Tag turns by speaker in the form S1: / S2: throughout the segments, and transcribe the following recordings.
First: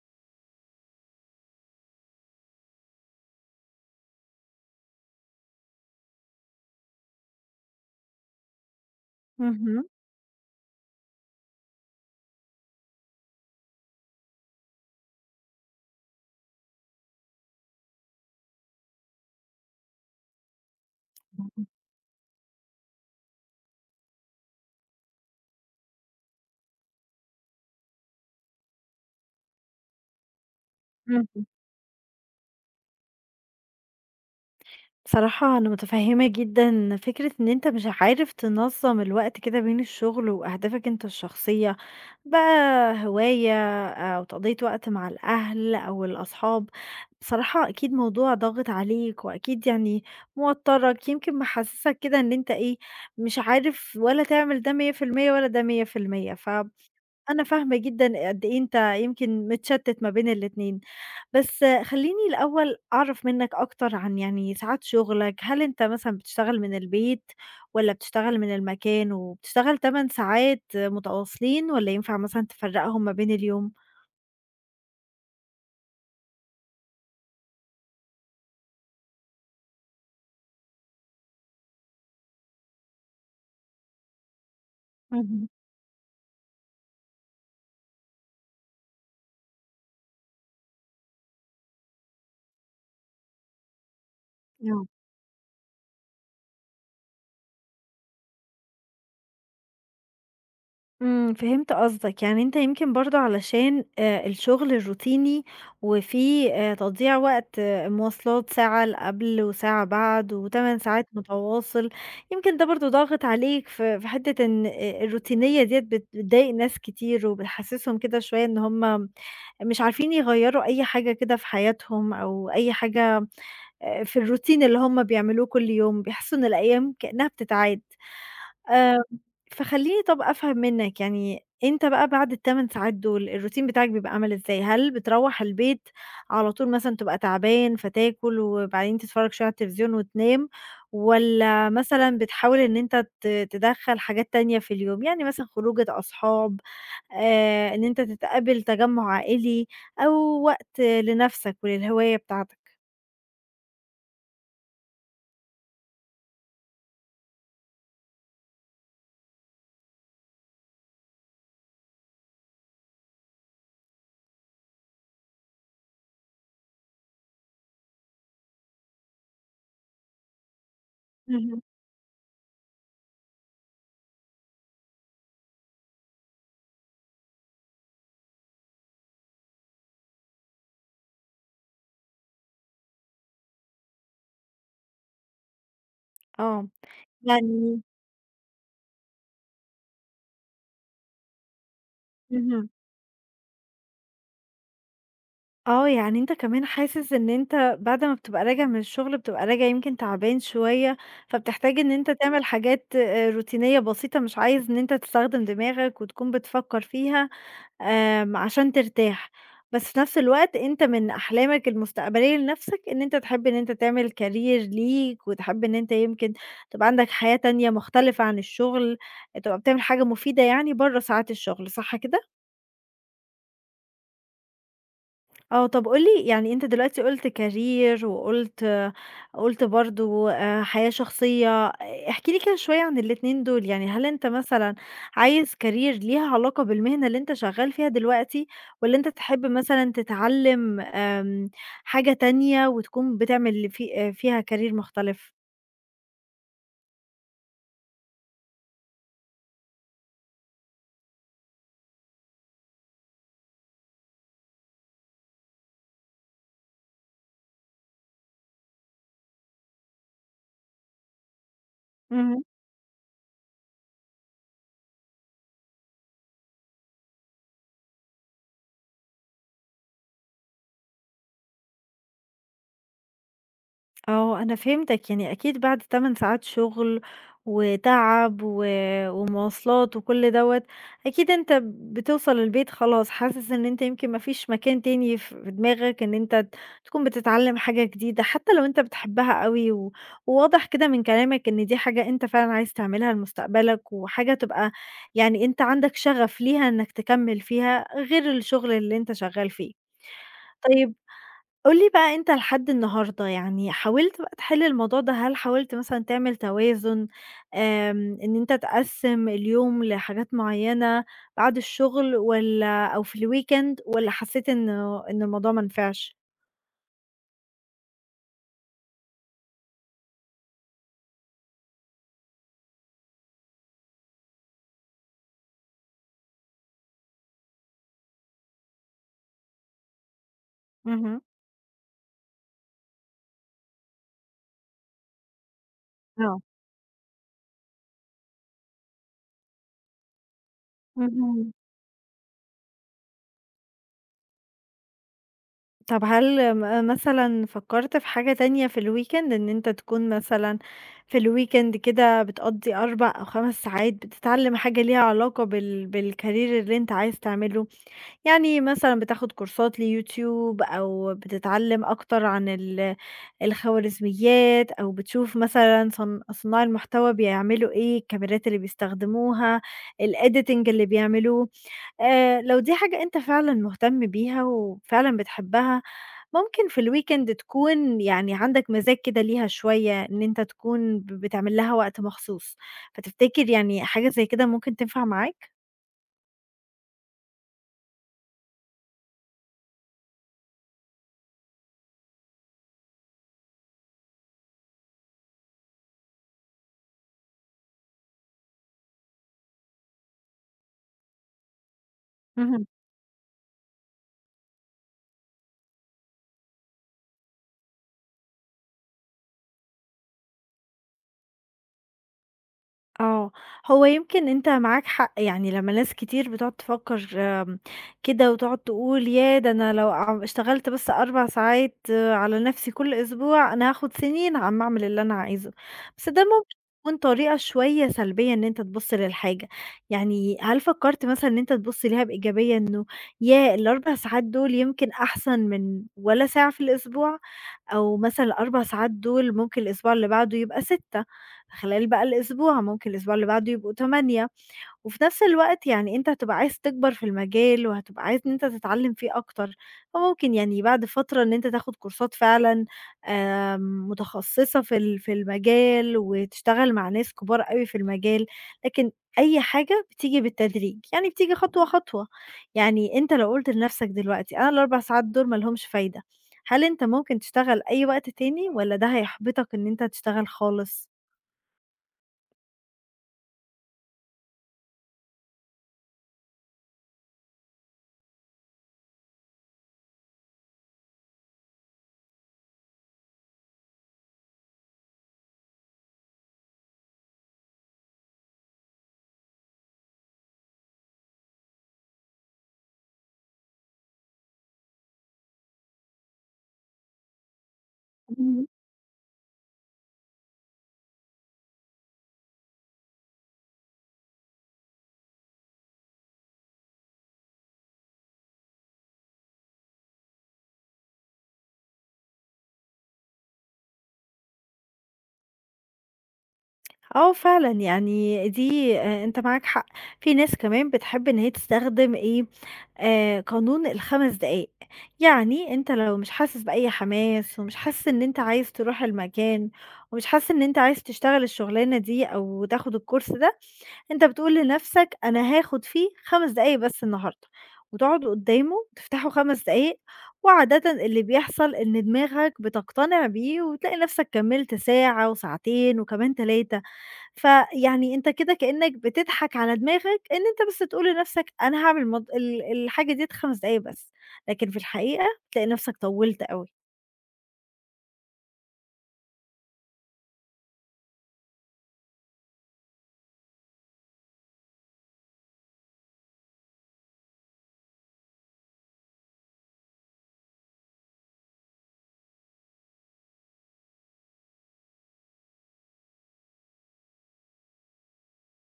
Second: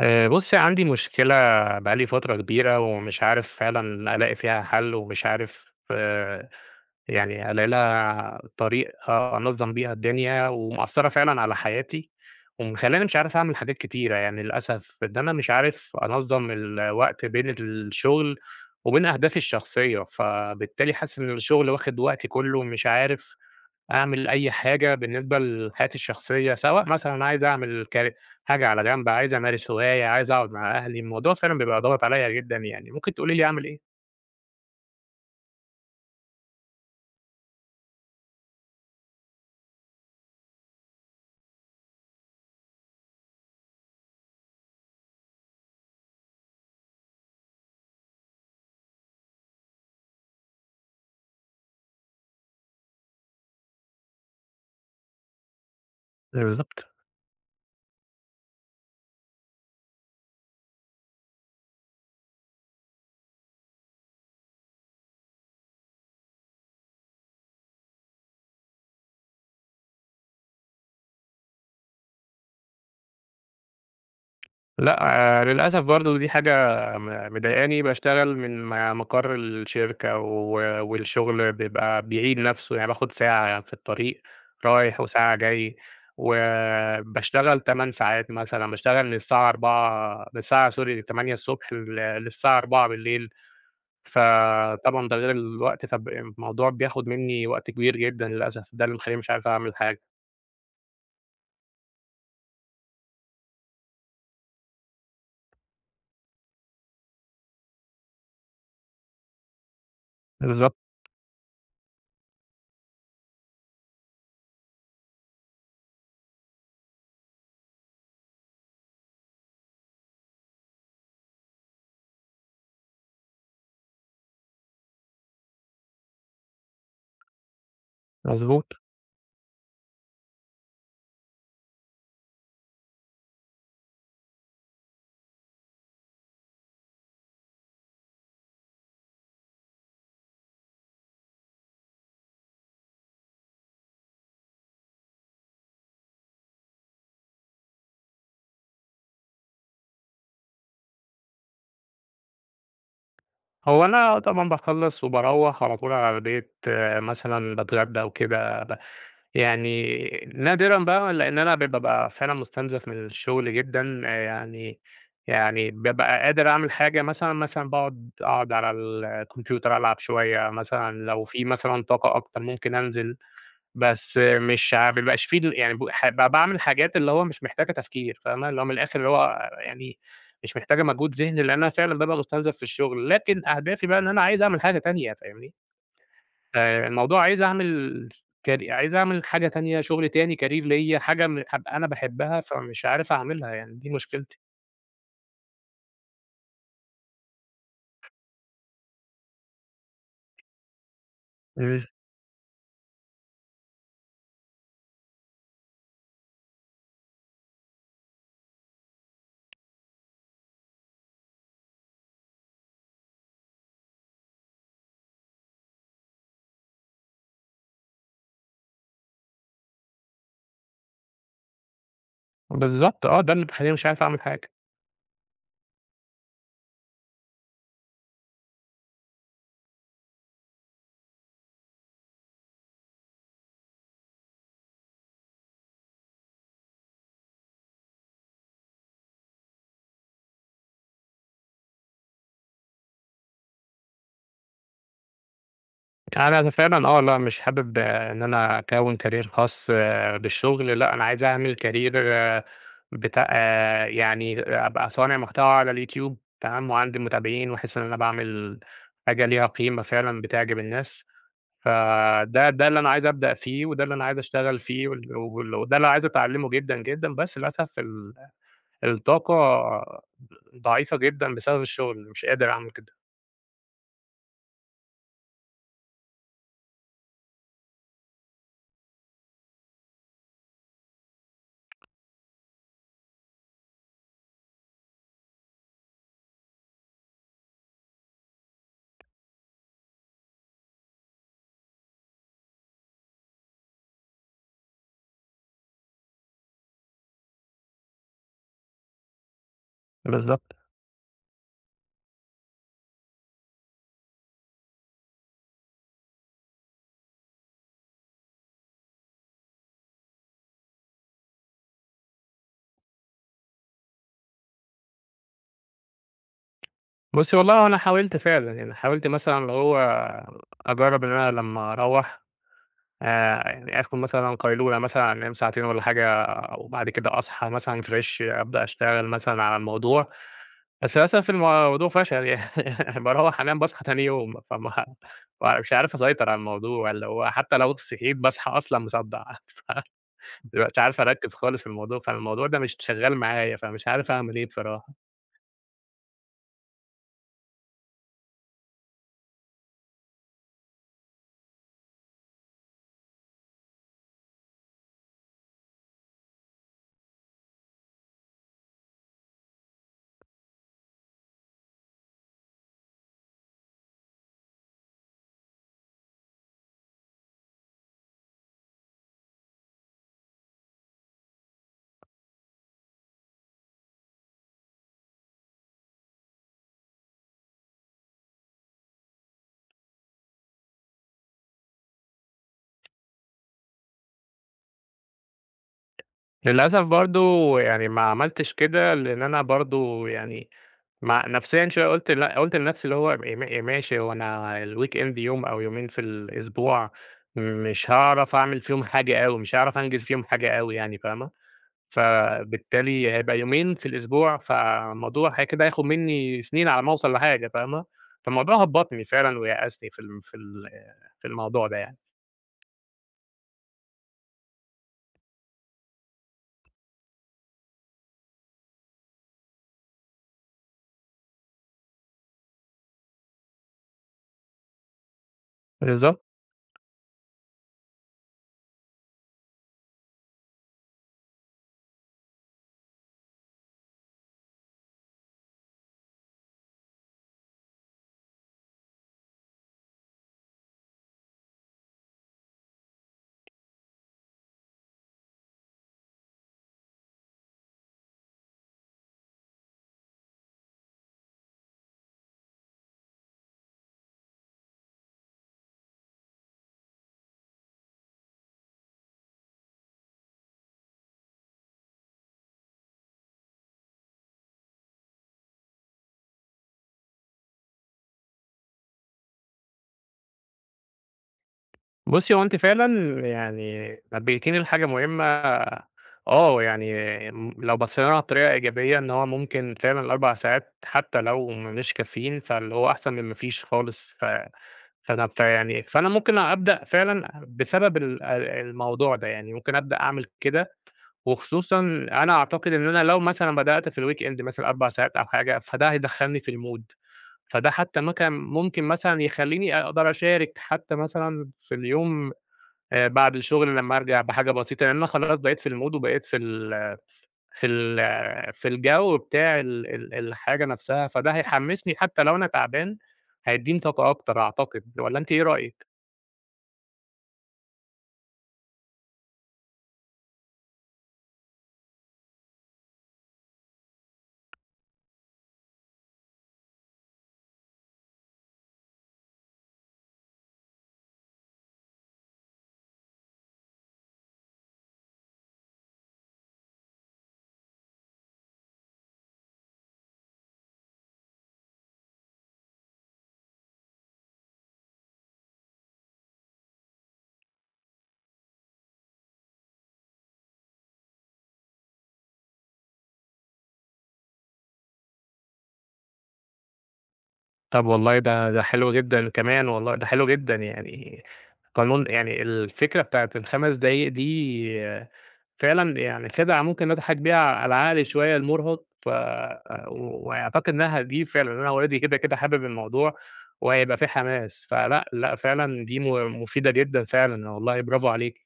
S1: بُصّي، عندي مشكلة. بقى لي فترة كبيرة ومش عارف فعلًا ألاقي فيها حل ومش عارف آه، يعني ألاقي لها طريق أنظّم
S2: اهم،
S1: بيها الدنيا ومأثّرة فعلًا على حياتي ومخلّياني مش عارف أعمل حاجات كتيرة يعني للأسف، إن أنا مش عارف أنظّم الوقت بين الشغل وبين أهدافي الشخصية، فبالتالي حاسس إن الشغل واخد وقتي كُلّه ومش عارف أعمل أي حاجة بالنسبة لحياتي الشخصية، سواء مثلًا عايز أعمل حاجة على جنب، عايز أمارس هواية، عايز أقعد مع أهلي، الموضوع
S2: اهم.
S1: فعلًا بيبقى ضاغط عليَّ جدًا يعني، ممكن تقولي لي أعمل إيه؟
S2: بصراحة أنا متفهمة جدًا فكرة إن أنت مش عارف تنظم الوقت كده بين الشغل وأهدافك أنت الشخصية، بقى هواية أو تقضية وقت مع الأهل أو الأصحاب. بصراحة أكيد موضوع ضاغط عليك وأكيد يعني موتّرك، يمكن محسسك كده إن أنت إيه، مش عارف ولا تعمل ده 100% ولا ده 100%.
S1: بالضبط.
S2: أنا فاهمة جدًا قد إيه أنت يمكن متشتت ما بين الاتنين، بس خلّيني الأول أعرف منك أكتر عن يعني ساعات شغلك. هل أنت مثلًا بتشتغل من البيت والّا بتشتغل من المكان، وبتشتغل 8 ساعات متواصلين والّا ينفع مثلًا تفرّقهم ما بين اليوم؟
S1: لأ، للأسف برضه دي حاجة مضايقاني، باشتغل من مقر الشركة والشغل بيبقى بيعيد نفسه، يعني باخد ساعة في الطريق رايح وساعة جاي، وباشتغل 8 ساعات مثلًا، باشتغل من الساعة 16:00 من الساعة sorry 8:00 ص للساعة 16:00 بالليل.
S2: اهم.
S1: فطبعًا ده غير الوقت، فالموضوع بياخد منّي وقت كبير جدًا للأسف، ده اللي مخلّيني مش عارف أعمل حاجة.
S2: فهمت قصدك، يعني أنت يمكن برضه علشان الشغل الروتيني وفيه تضييع وقت مواصلات ساعة قبل وساعة بعد
S1: بالضبط،
S2: و8 ساعات متواصل، يمكن ده برضه ضاغط عليك في حتة إن الروتينية ديّة بتضايق ناس كتير وبتحسسهم كده شوية إن هُم مش عارفين يغيّروا أي حاجة كده في حياتهم أو أي حاجة في الروتين اللي هُم بيعملوه كل يوم، بيحسّوا إن الأيام كإنها بتتعاد.
S1: مضبوط.
S2: آآ، فخلّيني طَب أفهم منّك، يعني أنت بقى بعد ال8 ساعات دول الروتين بتاعك بيبقى عامل إزاي؟ هل بتروّح البيت على طول مثلًا تبقى تعبان فتاكل وبعدين تتفرّج شوية على التلفزيون وتنام، والّا مثلًا بتحاول إن أنت تدخّل حاجات تانية في اليوم، يعني مثلًا خروجة أصحاب، إن أنت تتقابل تجمُّع عائلي، أو وقت لنَفْسك وللهواية بتاعتك؟
S1: هو أنا طبعًا باخلّص وباروّح على طول على البيت، آه، مثلًا باتغدى وكده يعني نادرًا بقى لإن أنا بابقى فعلًا مُستنزف من الشغل جدًا، يعني بابقى قادر أعمل حاجة مثلًا، مثلًا أقعد على الكمبيوتر ألعب شوية مثلًا، لو في
S2: اهم،
S1: مثلًا طاقة أكتر ممكن أنزل. بس مش ما بيبقاش في يعني ب ح ب باعمل حاجات اللي هو مش محتاجة تفكير فاهمة، اللي هو من الآخر اللي هو يعني مش محتاجة مجهود ذهني، لإن أنا فعلًا بابقى مستنزف في الشغل، لكن أهدافي بقى إن أنا عايز أعمل حاجة تانية فاهمني،
S2: آه،
S1: الموضوع عايز
S2: يعني
S1: أعمل كاري، عايز أعمل حاجة تانية، شغل تاني، career ليّا، حاجة أبقى أنا باحبها،
S2: اهم.
S1: فمش عارف أعملها يعني، دي مشكلتي.
S2: آه، يعني أنت كمان حاسس إن أنت بعد ما بتبقى راجع من الشغل بتبقى راجع يمكن تعبان شوية، فبتحتاج
S1: إمم.
S2: إن أنت تعمل حاجات روتينية بسيطة مش عايز إن أنت تستخدم دماغك وتكون بتفكر فيها عشان ترتاح، بس في نفس الوقت أنت من أحلامك المستقبلية لنفسك إن أنت تحب إن أنت تعمل career ليك وتحب إن أنت يمكن تبقى عندك حياة تانية مختلفة عن الشغل، تبقى بتعمل حاجة مفيدة يعني برّه ساعات الشغل، صح كده؟
S1: بالضبط، آه، ده اللي مخلّيني مش عارف أعمل حاجة.
S2: آه، طب قُل لي يعني أنت دلوقتي قُلت career وقُلت برضه حياة شخصية، احكِ لي كده شوية عن الاتنين دول، يعني هل أنت مثلًا عايز career ليها علاقة بالمهنة اللي أنت شغال فيها دلوقتي، والّا أنت تحب مثلًا تتعلّم حاجة تانية وتكون بتعمل في آه، فيها career مختلف؟
S1: يعني أنا فعلًا، لأ مش حابب، إن أنا أكوّن career خاص آه، بالشغل، لأ أنا عايز أعمل career بتاع، يعني أبقى صانع محتوى على الYouTube تمام، وعندي متابعين وأحس إن أنا باعمل حاجة ليها قيمة فعلًا بتعجب الناس، فده اللي أنا عايز أبدأ فيه وده اللي أنا عايز أشتغل فيه وال وال وده اللي عايز أتعلمه جدًا، جدًا، بس للأسف الطاقة ضعيفة جدًا بسبب الشغل، مش قادر أعمل كده.
S2: آه، أنا فهمتك، يعني أكيد بعد 8 ساعات شغل وتعب ومواصلات وكل دوّة، أكيد أنت بتوصل البيت خلاص حاسس إن أنت يمكن ما فيش مكان تاني في دماغك إن أنت تكون بتتعلم حاجة جديدة، حتى لو أنت بتحبها أوي وواضح كده من كلامك إن دي حاجة أنت فعلًا عايز تعملها لمستقبلك، وحاجة تبقى يعني أنت عندك شغف ليها إنك تكمل فيها غير الشغل اللي أنت شغال فيه.
S1: بالضبط.
S2: طيب قُل لي بقى أنت لحد النهارده يعني حاولت بقى تحل الموضوع ده، هل حاولت مثلًا تعمل توازن، إن أنت تقسّم اليوم لحاجات معيّنة بعد الشغل والّا أو في الweekend والّا حسّيت إنه إن الموضوع ما نفعش؟
S1: بُصّي والله هو أنا حاولت فعلًا، يعني حاولت مثلًا اللي هو أجرّب إن أنا لمّا أروّح، يعني آخد مثلًا قيلولة مثلًا أنام ساعتين والّا حاجة، وبعد كده أصحى مثلًا فريش أبدأ أشتغل مثلًا على الموضوع، بس
S2: اهم.
S1: للأسف الموضوع فشل يعني باروّح أنام باصحى تاني يوم، مش عارف أسيطر على
S2: آه.
S1: الموضوع، اللي هو حتى لو صحيت باصحى أصلًا مصدّع مش عارف أركّز
S2: اهم.
S1: خالص في الموضوع، فالموضوع ده مش شغال معايا، فمش عارف أعمل إيه بصراحة.
S2: طب هل مثلًا فكّرت في حاجة تانية في الweekend إن أنت تكون مثلًا في الweekend كده بتقضّي 4 أو 5 ساعات بتتعلّم حاجة ليها علاقة بالcareer اللي أنت عايز تعمله؟ يعني مثلًا بتاخد كورسات ليوتيوب أو بتتعلّم أكتر عن الخوارزميات أو بتشوف مثلًا صناع المحتوى بيعملوا إيه، الكاميرات اللي بيستخدموها، الediting اللي بيعملوه. لو دي حاجة أنت فعلًا مهتم بيها وفعلًا بتحبها، ممكن في الweekend تكون يعني عندك مزاج كده ليها شوية إن أنت تكون بتعمل لها وقت مخصوص، فتفتكر يعني حاجة زي كده ممكن تنفع معاك؟
S1: للأسف برضه يعني ما عملتش كده، لإن أنا برضه يعني مع نفسيًا شوية قُلت لأ، قُلت لنفسي اللي هو ماشي، هو أنا الweekend يوم أو يومين في الأسبوع، مش هاعرف أعمل فيهم حاجة أوي، مش هاعرف أنجز فيهم حاجة أوي يعني فاهمة؟ فبالتالي هيبقى يومين في الأسبوع، فالموضوع هي كده هياخد مني سنين على ما أوصل لحاجة فاهمة؟ فالموضوع هبّطني فعلًا ويأسني في الموضوع ده يعني.
S2: آه، هو يمكن أنت معاك حق، يعني لمّا ناس كتير بتقعد تفكّر كده وتقعد تقول ياه! ده أنا لو اشتغلت بس 4 ساعات على نفْسي كل أسبوع، أنا هاخد سنين عما أعمل اللي أنا عايزه، بس ده
S1: بالضبط.
S2: ممكن يكون طريقة شوية سلبية إن أنت تبُص للحاجة. يعني هل فكّرت مثلًا إن أنت تبُص ليها بإيجابية إنه ياه! ال4 ساعات دول يمكن أحسن من ولا ساعة في الأسبوع، أو مثلًا ال4 ساعات دول ممكن الأسبوع اللي بعده يبقى 6. خلال بقى الأسبوع، ممكن الأسبوع اللي بعده يبقوا 8 وفي نفس الوقت يعني أنت هتبقى عايز تكبر في المجال، وهتبقى عايز إن أنت تتعلم فيه أكتر، فممكن يعني بعد فترة إن أنت تاخد كورسات فعلًا متخصصة في في المجال، وتشتغل مع ناس كبار أوي في المجال، لكن أي حاجة بتيجي بالتدريج، يعني بتيجي خطوة، خطوة، يعني أنت لو قُلت لنفسك دلوقتي أنا ال4 ساعات دول ما لهمش فايدة، هل أنت ممكن تشتغل أي وقت تاني والّا ده هيحبطك إن أنت تشتغل خالص؟
S1: بُصّي، هو أنتِ فعلًا يعني نبهتيني لحاجة مهمة، يعني لو بصينا لها بطريقة إيجابية إن هو ممكن فعلًا ال4 ساعات حتى لو مش كافيين، فاللي هو أحسن من ما فيش خالص، ف فأنا ف يعني فأنا ممكن أبدأ فعلًا بسبب ال الموضوع ده، يعني ممكن أبدأ أعمل كده، وخصوصًا أنا أعتقد إن أنا لو مثلًا بدأت في الweekend مثلًا 4 ساعات أو حاجة، فده هيدخّلني في الmood، فده حتى ممكن مثلًا يخلّيني أقدر أشارك حتى مثلًا في اليوم بعد الشغل لمّا أرجع بحاجة بسيطة، لإن أنا خلاص بقيت في الmood وبقيت في الجو بتاع ال ال الحاجة نفسها، فده هيحمّسني حتى لو أنا تعبان، هيدّيني طاقة أكتر أعتقد، والّا أنتِ إيه رأيِك؟
S2: آه فعلًا، يعني دي أنت معاك حق. في ناس كمان بتحب إن هي تستخدم إيه، قانون ال5 دقايق. يعني أنت لو مش حاسس بأي حماس ومش حاسس إن أنت عايز تروح المكان ومش حاسس إن أنت عايز تشتغل الشغلانة دي أو تاخد الكورس ده، أنت بتقول لنفْسك أنا هاخد فيه 5 دقايق بس النهارده، وتقعد قدّامه تفتحه 5 دقايق، وعادةً اللي بيحصل إن دماغك بتقتنع بيه وتلاقي نفْسك كمّلت ساعة وساعتين وكمان 3. فيعني أنت كده كإنّك بتضحك على دماغك إن أنت بس تقول لنَفْسك أنا هاعمل مض ال الحاجة ديّة 5 دقايق بس، لكن في الحقيقة تلاقي نَفْسك طوّلت أوي.
S1: طب والله ده حلو جدًا كمان والله، ده حلو جدًا يعني قانون يعني الفكرة بتاعة ال5 دقايق دي فعلًا يعني خدعة ممكن نضحك بيها على العقل شوية المُرهق، ف وأعتقد إنها هتجيب فعلًا، أنا أولادي كده، كده حابب الموضوع وهيبقى في حماس، فلأ، لأ فعلًا دي مفيدة جدًا فعلًا والله برافو عليكِ.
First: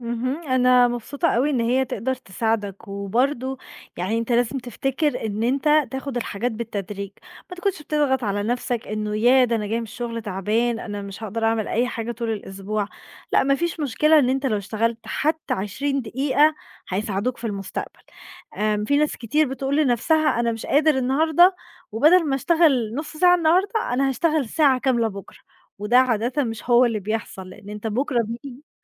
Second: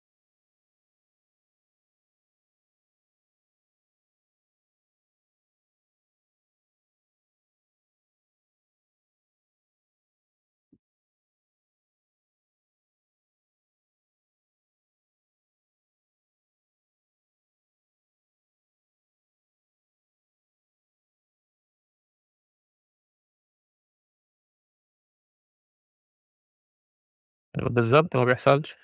S2: اهم، أنا مبسوطة أوي إن هي تقدر تساعدك، وبرضه يعني أنت لازم تفتكر إن أنت تاخد الحاجات بالتدريج، ما تكونش بتضغط على نفسك إنه ياه ده أنا جاي من الشغل تعبان، أنا مش هاقدر أعمل أي حاجة طول الأسبوع، لأ ما فيش مشكلة إن أنت لو اشتغلت حتى 20 دقيقة هيساعدوك في المستقبل. في ناس كتير بتقول لنفسها أنا مش قادر النهارده، وبدل ما أشتغل نُص ساعة النهارده أنا هاشتغل ساعة كاملة بُكرة، وده عادةً مش هو اللي بيحصل، لإن أنت
S1: بالضبط،
S2: بُكرة
S1: ما
S2: بييجي
S1: بيحصلش.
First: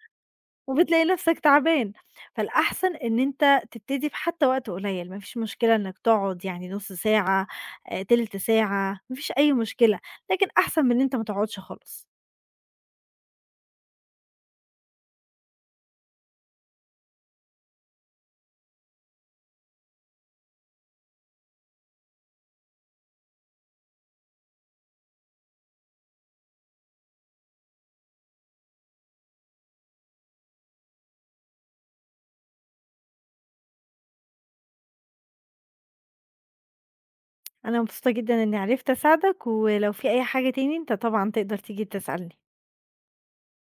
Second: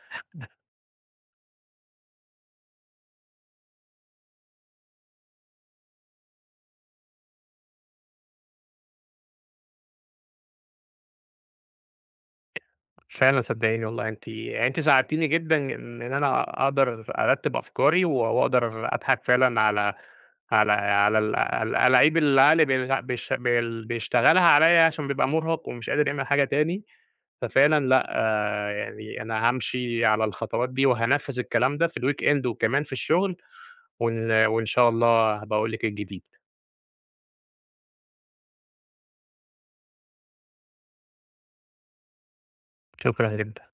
S2: وبتلاقي نفسك تعبان، فالأحسن إن أنت تبتدي في حتى وقت قليل، ما فيش مشكلة إنك تقعد يعني نُص ساعة، تِلت ساعة، ما فيش أي مشكلة، لكن أحسن من إن أنت ما تقعدش خالص.
S1: فعلًا صدقيني والله أنتِ يعني أنتِ ساعدتيني جدًا إن أنا أقدر أرتّب أفكاري وأقدر أضحك فعلًا على الألاعيب اللي العقل بيلع بيش بيل بيشتغلها عليَّ عشان بيبقى مُرهق ومش قادر يعمل حاجة تاني. ففعلًا لأ، آه، يعني أنا هامشي على الخطوات دي وهانفّذ الكلام ده في الweekend وكمان في الشغل، وإن شاء الله هابقى أقول لِك الجديد،
S2: أنا مبسوطة جدًا إني عرفت أساعدك، ولو في أي حاجة تاني أنت طبعًا تقدر تيجي تسألني.
S1: شكرًا جدًا.